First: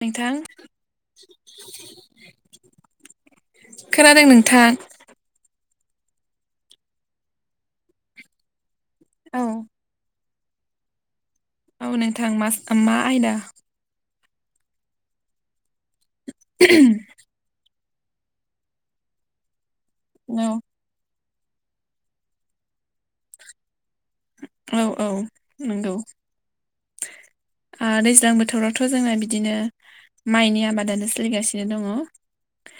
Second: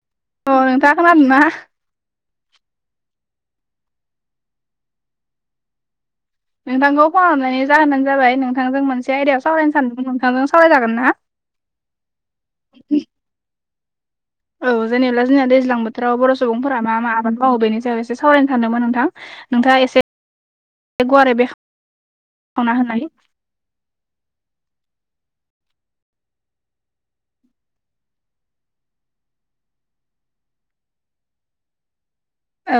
नोंथां। अ नोंथाङा खोनादों ना खोनादों नोंथां? नोंथांखौ फन हरनाय जाहोनानो जाबाय नोंथांजों मोनसे औ आयदायाव सावरायनो सानदोंमोन नोंथांजों। सावराय जागोन ना? औ नोंथां मास मा आयदा? औ जेनेब्ला जोंहा दैज्लां बोथोराव बर' सुबुंफोरा मा-मा आबाद मावो बेनि सायाव एसे सावरायनो सानदोंमोन नोंथां नोंथाङा एसे औ [inaudible] गुवारै बेखेवना होनाय। औ-औ नंगौ। आ दैज्लां बोथोरावथ' जोंना बिदिनो माइनि आबादानो सोलिगासिनो दङ'। औ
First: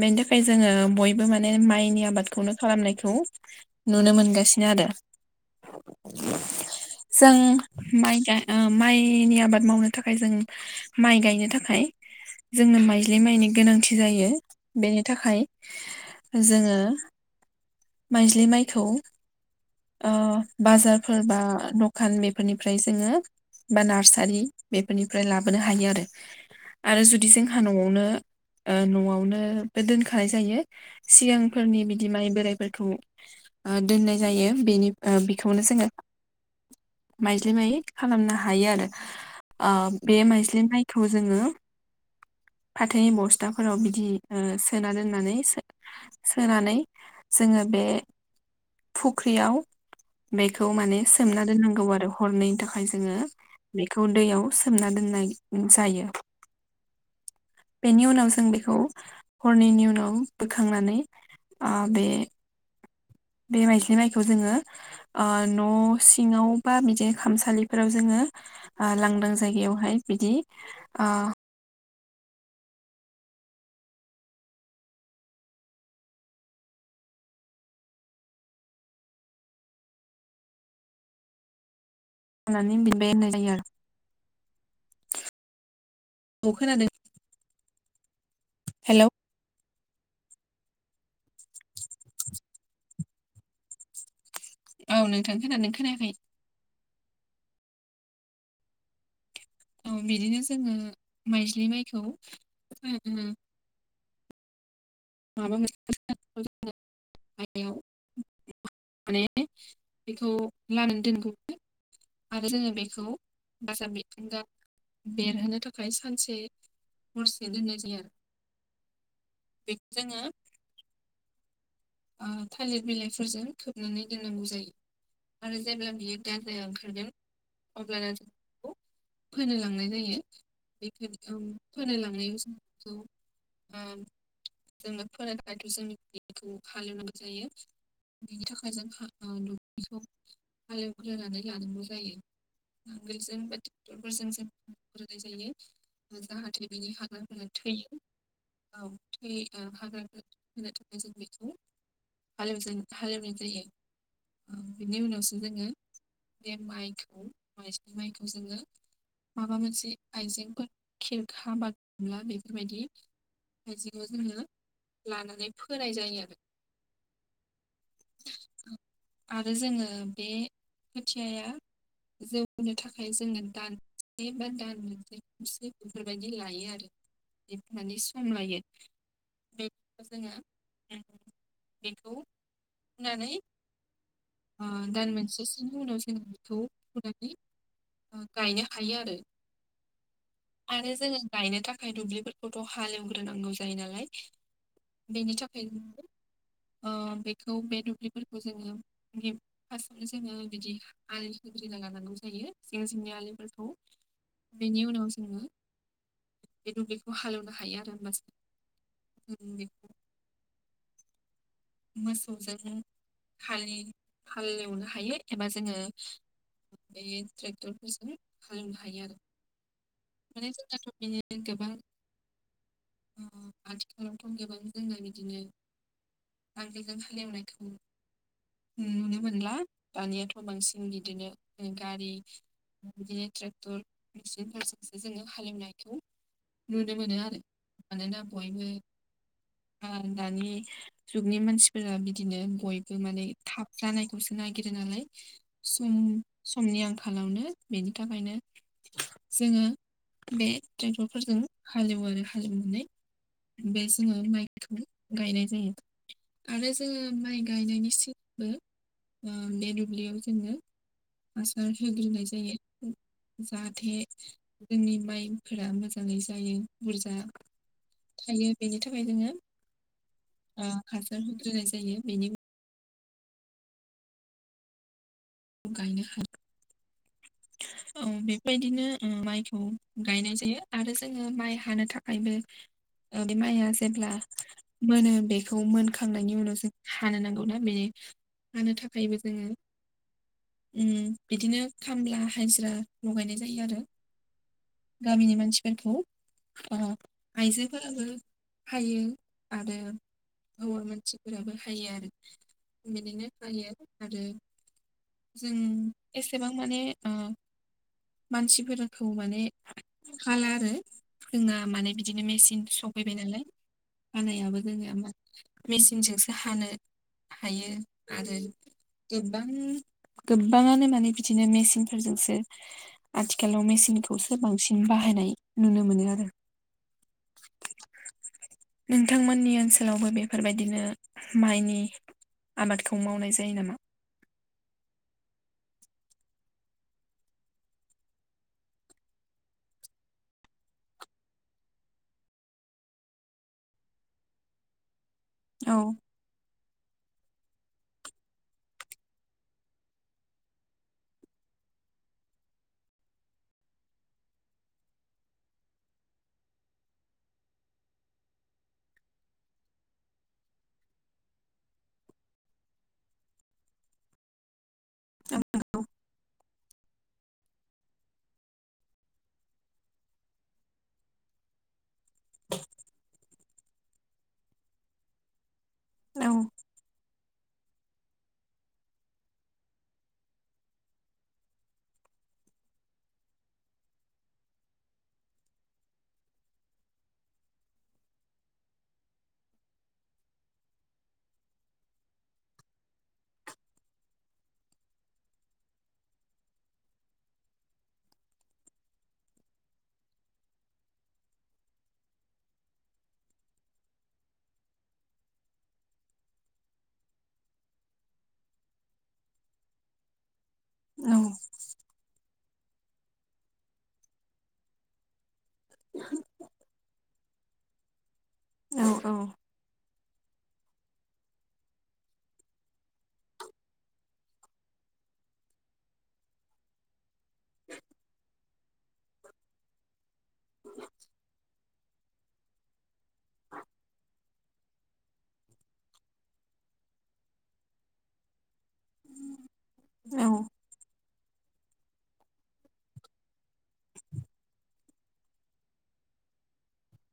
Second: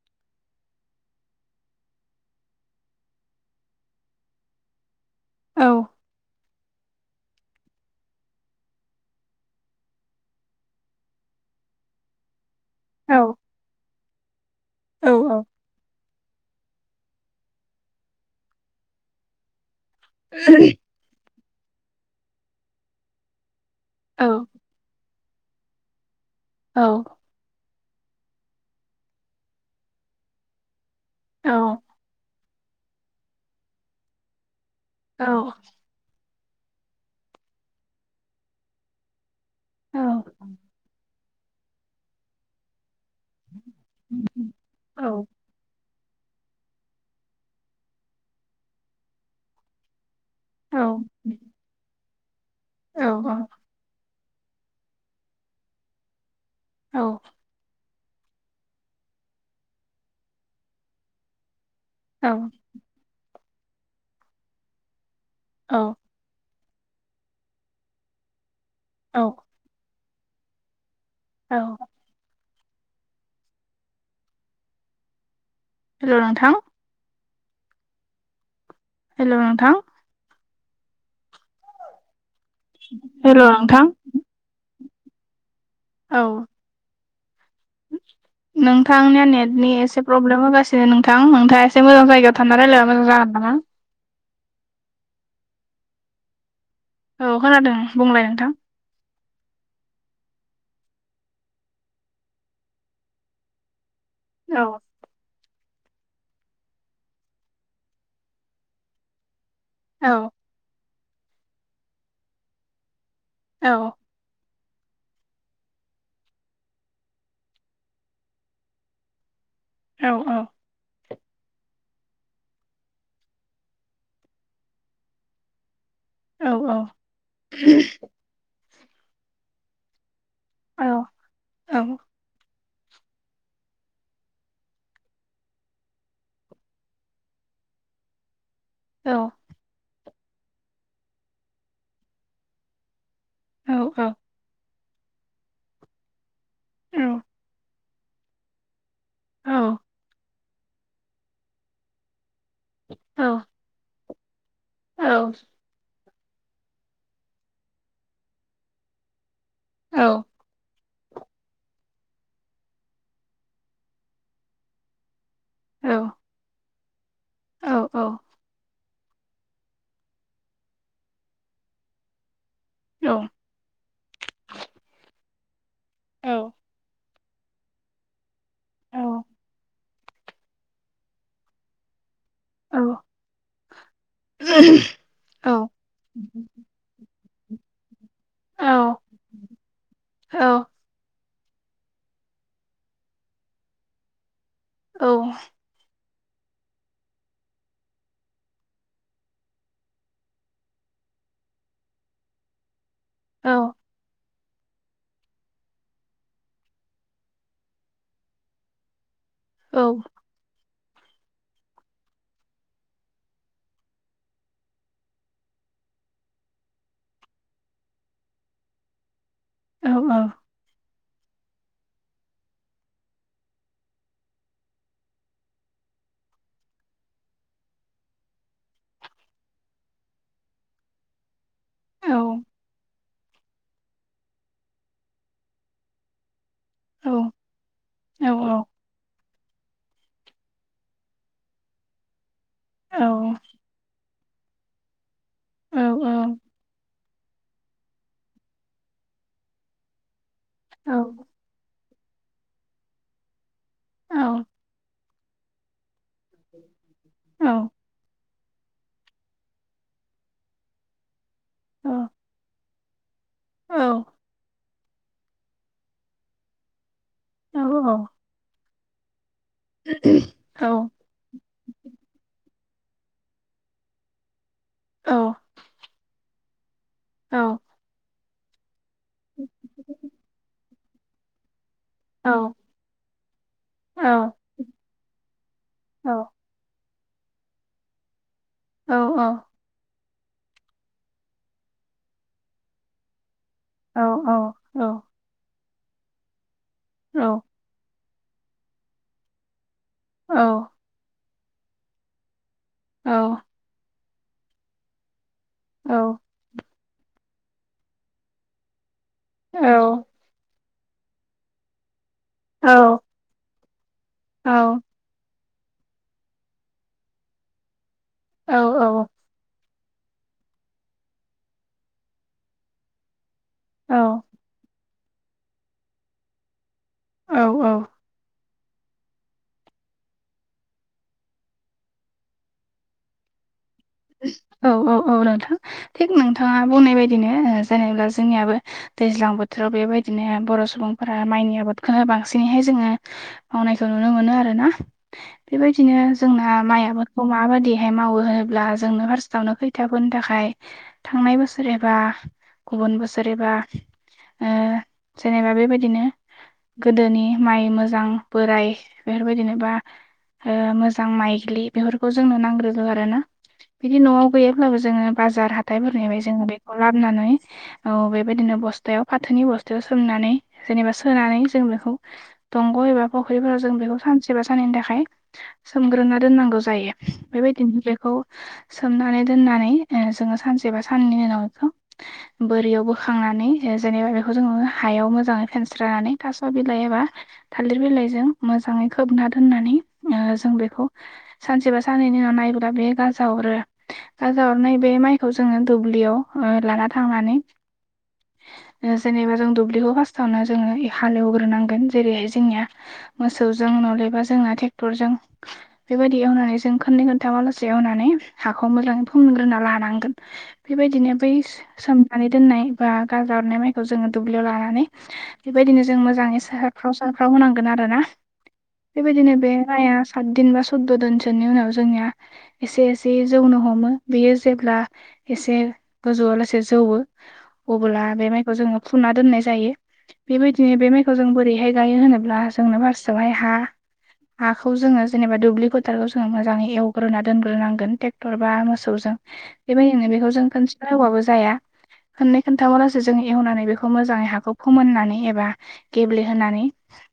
बेनि थाखाय जोङो बयबो माने माइनि आबादखौनो खालामनायखौ नुनो मोनगासिनो आरो। औ जों माइ ए ओ माइनि आबाद मावनो थाखाय जों माइ गायनो थाखाय जोंनो औ माइज्लि माइनि गोनांथि जायो बेनि औ औ थाखाय जोङो माइज्लि माइखौ ओ बाजारफोर बा दखान बेफोरनिफ्राय जोङो बा औ नार्सारि बेफोरनिफ्राय लाबोनो हायो आरो औ आरो जुदि जोंहा न'आवनो ओ न'आवनो दोनखानाय जायो औ सिगांफोरनि बिदि माइ बोराइ फोरखौ ओ दोननाय जायो बेनि औ बेखौनो जोङो माइज्लि माय खालामनो हायो आरो आ औ बे माइज्लि माइखौ जोङो फाथोनि बस्थाफोराव बिदि ओ सोना औ दोननानै सोनानै जोङो बे फुख्रियाव बेखौ माने सोमना दोननांगौ आरो हरनैनि थाखाय जोङो औ बेखौ। उन्दैयाव सोमना दोननाय नों जायो। औ। बेनि उनाव जों बेखौ हरनैनि उनाव बोखांनानै आ बे। औ बे माइज्लि माइखौ जोंङो ओ न' सिङाव। बा बिदि खामसालिफोराव जोंङो आ औ लांदां जायगायावहाय बिदि। आं। औ हेलौ नोंथां। हेलौ नोंथां। होनानै बिबाय होननाय हेल जायो नोंथां। औ खोनादों। हेलौ नोंथांनिया नेटनि एस। एसे प्रब्लेम होगासिनो नोंथां नोंथांङा एसे मोजां जायगायाव थाना रायलायबा मोजां जागोन नामा। औ नोंथां खोनादों ना खोनायाखै। औ खोनादों बुंलाय नोंथां। औ बिदिनो जोंङो माइज्लि माइखौ। औ। माबा मोनसेे [inaudible] [inaudible] ए औ बेखौ लानानै दोनगौमोन आरो जोंङो बेखौ। औ बसामि ह [unintelligible] बेरहोनो थाखाय सानसे हरसे दोननाय जायो आरो। [inaudible] औ औ। ओ थालिर बिलाइफोरजों खोबनानै दोननांगौ जायो आरो जेब्ला। बियो औ दाजाया ओंखारगोन अब्ला ना जों बेखौ फोनो लांनाय औ औ जायो। [unintelligible] [unintelligible] हालेवनांगौ जायो बिनि थाखाय जों औ हालौ। इसखौ हालौग्रोनानै लानांगौ जायो। औ [unintelligible] ग्रोनाय जायो जाहाथे बिनि हाग्राफोरा थैयो औ। हाग्रा होनो थाखाय जों बेखौ हव औ हालेवनाय जायो [unintelligible] ओ बिनि उनावसो औ जोंङो बे माइखौ माइज्लि माइखौ जोंङो। माबा मोनसे औ औ आइजेंफोर। खेरखा बा गामला बेफोरबायदि आइजेंखौ जोंङो लाना। नै औ फोनाय औ जायो। आरो औ औ। आरो जोंङो बे खोथियाया जों। फोनो औ थाखाय जोंङो दान मोनसे बा दान मोननैसो बेफोरबायदि औ लायो आरो। बिब माने सम लायो। औ जोंङो बेखौ होननानै। ओ दान मोनसेसोनि उनाव जों बेखौ फोनानै। ओ गायनो हायो आरो आरो जों। गायनो थाखायथ दुब्लिफोरखौथ हालेवग्रोनांगौ जायो नालाय। औ। न [unintelligible] ओ बेखौ बे दुब्लिफोरखौ जोंङो बि फार्टआवनो जोंङो बिदि आलि खो। खोथेना लानांगौ जायो जे जोंनि आलिफोरखौ। बेनि उनाव जोंङो बे दुब्लिखौ हालेवनो हायो आरो होमबासो। ह बे [unintelligible] मोसौजों हालि हाल एवनो हायो एबा जोंङो। बे ट्रेक्टरफोरजों खालामनो हायो आरो। माने जोंनि गोबां आथिखालावथ' गोबां जोंना बिदिनो नांगोलजों हालेवनायखौ नुनो मोनला। दानियाथ' बांसिन बिदिनो गारि दि ट्रेक्टर [unintelligible] [inaudible] जोङो हालेवनायखौ नुनो मोनोआरो। मानोना बयबो दानि जुगनि मानसिफोरा बिदिनो बयबो माने थाब जानाय। सो नागिरो नालायनि समनि आंखाल खालामनो बेनि थाखायनो जोङो बे ट्रेक्टरफोरजों हालेवो। आरो हालेवनानै बे जोङो माइखौ गायनाय जायो। आरो जोङो माइ गायनायनि सि बे दुब्लियाव जोङो हासार होग्रोनाय जायो। जाहाथे जोंनि माइफोरा मोजाङै जायो। बुरजा औ औ थायो। बेनि थाखाय जोङो ओ औ हासार होग्रोनाय जायो। बेनि औ। गायनो हायो। औ। औ। ओ बेफोरबायदिनो माइखौ गायनाय जायो। आरो जोङो माइ हानो थाखाय औ थाखायबो माइआ औ जेब्ला मोनो बेखौ औ मोनखांनायनि उनाव जों हानो नांगौ ना बेनि हानो औ थाखायबो जोङो उम बिदिनो खामला, हाजिरा लगायनाय जायो आरो। औ औ गामिनि मानसिफोरखौ ओ आइजोफोराबो हायो। आरो हवा मानसिफोराबो हायो आरो बिदिनो फायो। आरो जों एसेबां माने ओ मानसिफोरखौ माने खााला आरो जोंना माने बिदिनो मेचिन औ सफैबाय नालाय। हानायाबो जोंनिया मा मेचिनजोंसो हानो हायो। आरो गोबां गोबाङानो माने बिदिनो मेचनफोरजोंसो आथिखाल आथिखालाव मेसिनखौसो बांसिन बाहायनाय नुनो मोनो आरो औ औ। नोंथांमोननि ओनसोलावबो बेफोरबायदिनो माइनि आबादखौ मावनाय जायो नामा? औ औ औ नोंथां थिक नोंथाङा बुंनाय बायदिनो। जेनेा जोंनियाबो दैज्लां बोथोराव बेबायदिनो बर' सुबुंफोरा माइनि आबादखौनो बांसिनैहाय जोङो मावनायखौ नुनो मोनो। बेनो आरो ना। औ बेबायदिनो जों म आ म बाय मावो होनोबा जोंनो फार्स्टावनो खैथाबोनो थाखाय थांनाय बोसोर एबा गुबुन बोसोर एबा जेनेबा बेबायदिनो। गोदोनि माइ मोजां बोराय बेफोरबायदिनोबा मोजां माइग्लि बेफोरखौ जोंनो नांग्रो आरो ना। बिदि न'आव गैयाबब्लाबो जोङो बाजार हाथथायफोरनिफ्राय जोङो बेखौ लाबोनानै बेबायदिनो बस्थु बस्थायाव फाथोनि बस्थायाव सोमनानै जेनेबा सोनानै जों बेखौ दंग' एबा फख्रिफोराव जों बेखौ सानसेबा साननैनि थाखाय सोमग्रोना औ दोननांगौ जायो। बेबायदिनो बेखौ सोमनानै दोननानै जोङो ओ सानसे बा सानननि उनावखौ बोरियाव बोखांनानै जेबा बेखौ ज हायाव मोजाङै फेनस्रनानै थास' बिलाइ एबा थालिर बिलाइजों मोजां मोजाङै खोबना दोननानै जों बेखौ सानसेबा साननैनि उनाव नायोब्ला बे गाजाआव अरो। गाजा हरनाय बे माइखौ जोङो दुब्लियाव लाना थांनानै ओ जेनेबा जों दुब्लिखौ फार्स्टावनो जोङो हालेवग्रोनांगोन जेरैहाय जोंनिया मोसौजों नलेबा जोंना टेक्टरजों बेबायदि एवनानै जों खोननै खोनथाव आलासे एवनानै हाखौ मोजाङै फोमोनग्रोना लानांगोन बेबायदिनो औ बै सोमनानै दोननाय बा गाजा हरनाय माइखौ जोङो दुब्लियाव लानानै बेबायदिनो जों मोजाङै साहाफ्राव सारफ्राव होनांगोन आरोना औ बेबायदिनो बे माइआ सात दिन बा सुद' दनसोनि उनाव जोंनिया एसे से जौनो हमो बेयो जेब्ला एसे गोजौआ लासे जौवो अबोला बे माइखौ जोङो फुना दोननाय जायो बेबायदिनो बे माइखौ जों बोरैहाय गायो होनोब्ला जोंनो फारस्तआवहाय हा हाखौ जोङो जेनेबा दुब्लि फोथारखौ जोङो मोजाङै एवग्रोना दोनग्रोनांगोन। टेक्टर बा मोसौजों बेबायदिनो बेखौ जों खोनसेल' एवबाबो जाया। खोननै खोनथामालासे जों एवनानै बेखौ मोजाङै हाखौ फोमोननानै एबा गेब्लेहोनानै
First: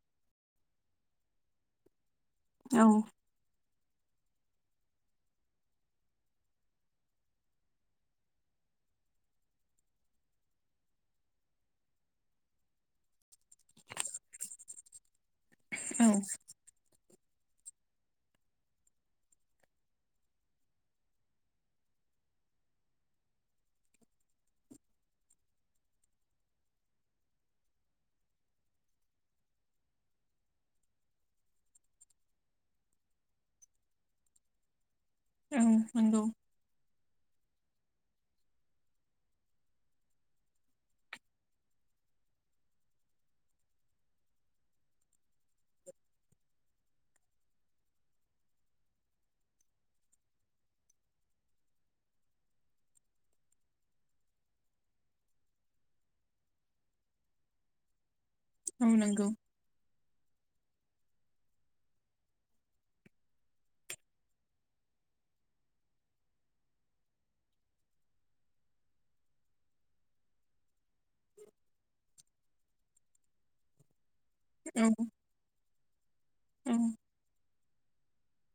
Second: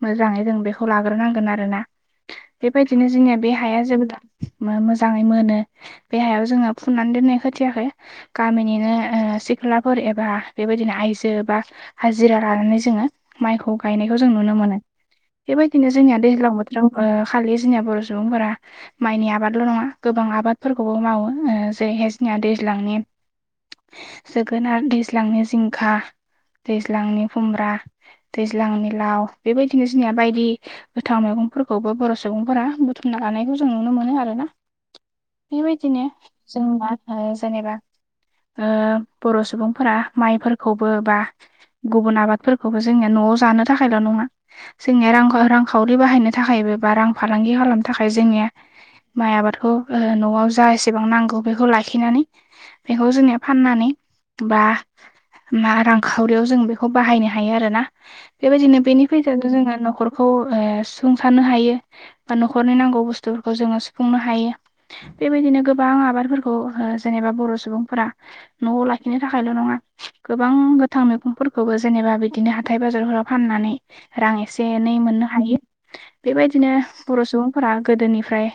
मोजाङै जों बेखौ लाग्रोनांगोन आरोना। बेबायदिनो जोंनिया बे हाया जोबोद मोजाङै मोनो। बे हायाव जोङो फुननानै दोननाय खोथियाखो गामिनिनो ओ सिख्लाफोर एबा बेबाय दिनो आइजो बा हाजिरा लानानै जोङो माइखौ गायनायखौ जों नुनो मोनो। [inaudible] बेबायदिनो जोंनिया दैज्लां बोथोराव ओ खालि जोंनिया बर' सुबुंफोरा माइनि आबादल' नङा गोबां आबाद फोरखौबो मावो ओ जेरैहाय जोंनिया दैज्लांनि जोगोनार, दैज्लांनि जिंखा, दैज्लांनि खुमब्रा, दैज्लांनि लाव बेबायदिनो जोंनिया बायदि गोथां मैगंफोरखौबो बर' सुबुंफोरा बुथुम लानायखौ जों नुनो मोनो आरो ना। [inaudible] बेबायदिनो नंगौ जों मा होनो जेनेबा ओ बर' सुबुंफोरा माइफोरखौबो बा गुबुन आबादफोरखौबो जोंनिया न'आव जानो थाखायल' नङा जोंनिया रां रां रांखावरि बाहायनो थाखाय बा रां फालांगि खालामनो थाखाय जोंनि माइ आबादखौ ओ न' न'आव जा एसेबां नांगौ बेखौ लाखिनानै बेखौ जोंनिया फाननानै बा मा रांखावरियाव जों बेखौ बाहायनो हायो आरो ना बेबायदिनो औ बेनि नंगौ फैसाजों जोङो न'खर खौ ओ सुफुंसारनो हायो बा न'खरनि नांगौ बुस्थुफोरखौ जोङो सुफुंनो हायो। बेबायदिनो गोबां आबादफोरखौ ओ जेनेबा बर' सुबुंफोरा न'आव लाखिनो थाखायल' नङा। गोबां गोथां मैगंफोरखौबो जेनेबा बिदिनो हाथाय बाजारफोराव फाननानै रां एसे औ एनै मोननो हायो बेबायदिनो औ बर' सुबुं फोरा गोदोनिफ्राय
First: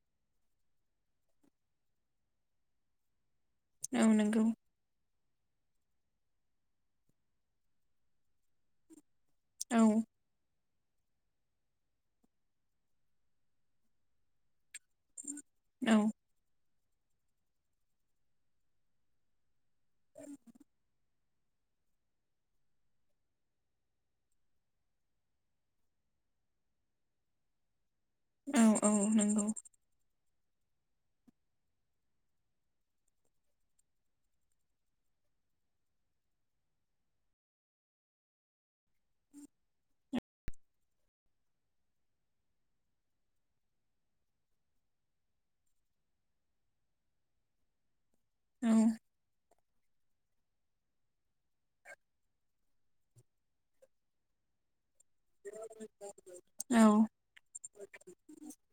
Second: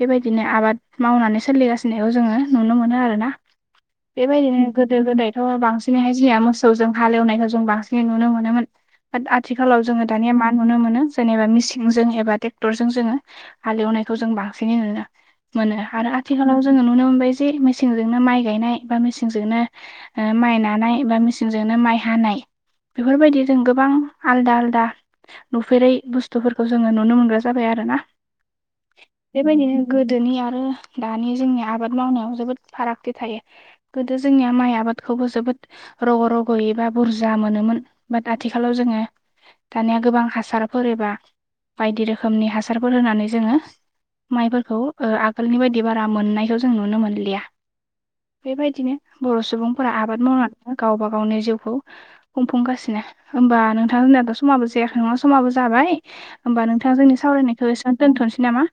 बेबायदिनो आबाद मावनानै सोलिगासिनोखौ जोङो नुनो मोनो आरोना औ नंगौ बेबायदिनो गोदो गोदाय थ' बांसिनैहाय जिया मोसौजों हालेवनायखौ जों बांसिनै नुनो मोनोमोन। आथिखालाव औ जोङो दानिया मा नुनो मोनो जेनेबा मिसिनजों एबा टेक्टरजों जोङो हालेवनायखौ जों बांसिनै नुनो मोनो औ आरो आथिखालाव जोङो नुनो मोनबाय जे मेसिंजोंनो माइ गायनाय बा मिसिंजोंनो ओ माइ नानाय एबा मेसिंजोंनो माइ हानाय। बेफोरबायदि जों गोबां आलदा आलदा नुफेरै बुस्थुफोरखौ जोङो नुनो मोनग्रा जाबाय आरो ना। औ औ नोंगौ। गोदोनि आरो दानि जोंनिया आबाद मावनायाव जोबोद फारागथि थायो गोदो जोंनिया माइ आबादखौ खौबो जोबोद रग' रग'यैबा बुरजा मोनोमोन बाट आथिखालाव जोङो दानिया गोबां हासारफोर एबा बायदि रोखोमनि हासारफोर होनानै जोङो माइफोरखौ ओ आगोलनि बायदि बारा मोननायखौ जों नुनो मोनलिया। औ बेबायदिनो बर' सुबुंफोरा आबाद मावनानैनो गावबा गावनि जिउखौ खुंफुंगासिन नो होनबा नोंथां होननाथ' समाबो जायाखै नङा समाबो जाबाय होमबा नोंथाङा औ जोंनि सावरायनायखौ एसेब दोन्थ'नोसै नामा?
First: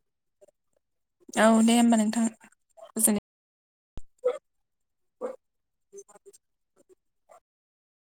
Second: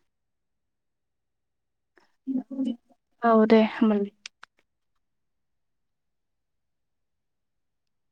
औ दे होनबा नोंथां गोजोनाय औ दे होमबालाय। [inaudible]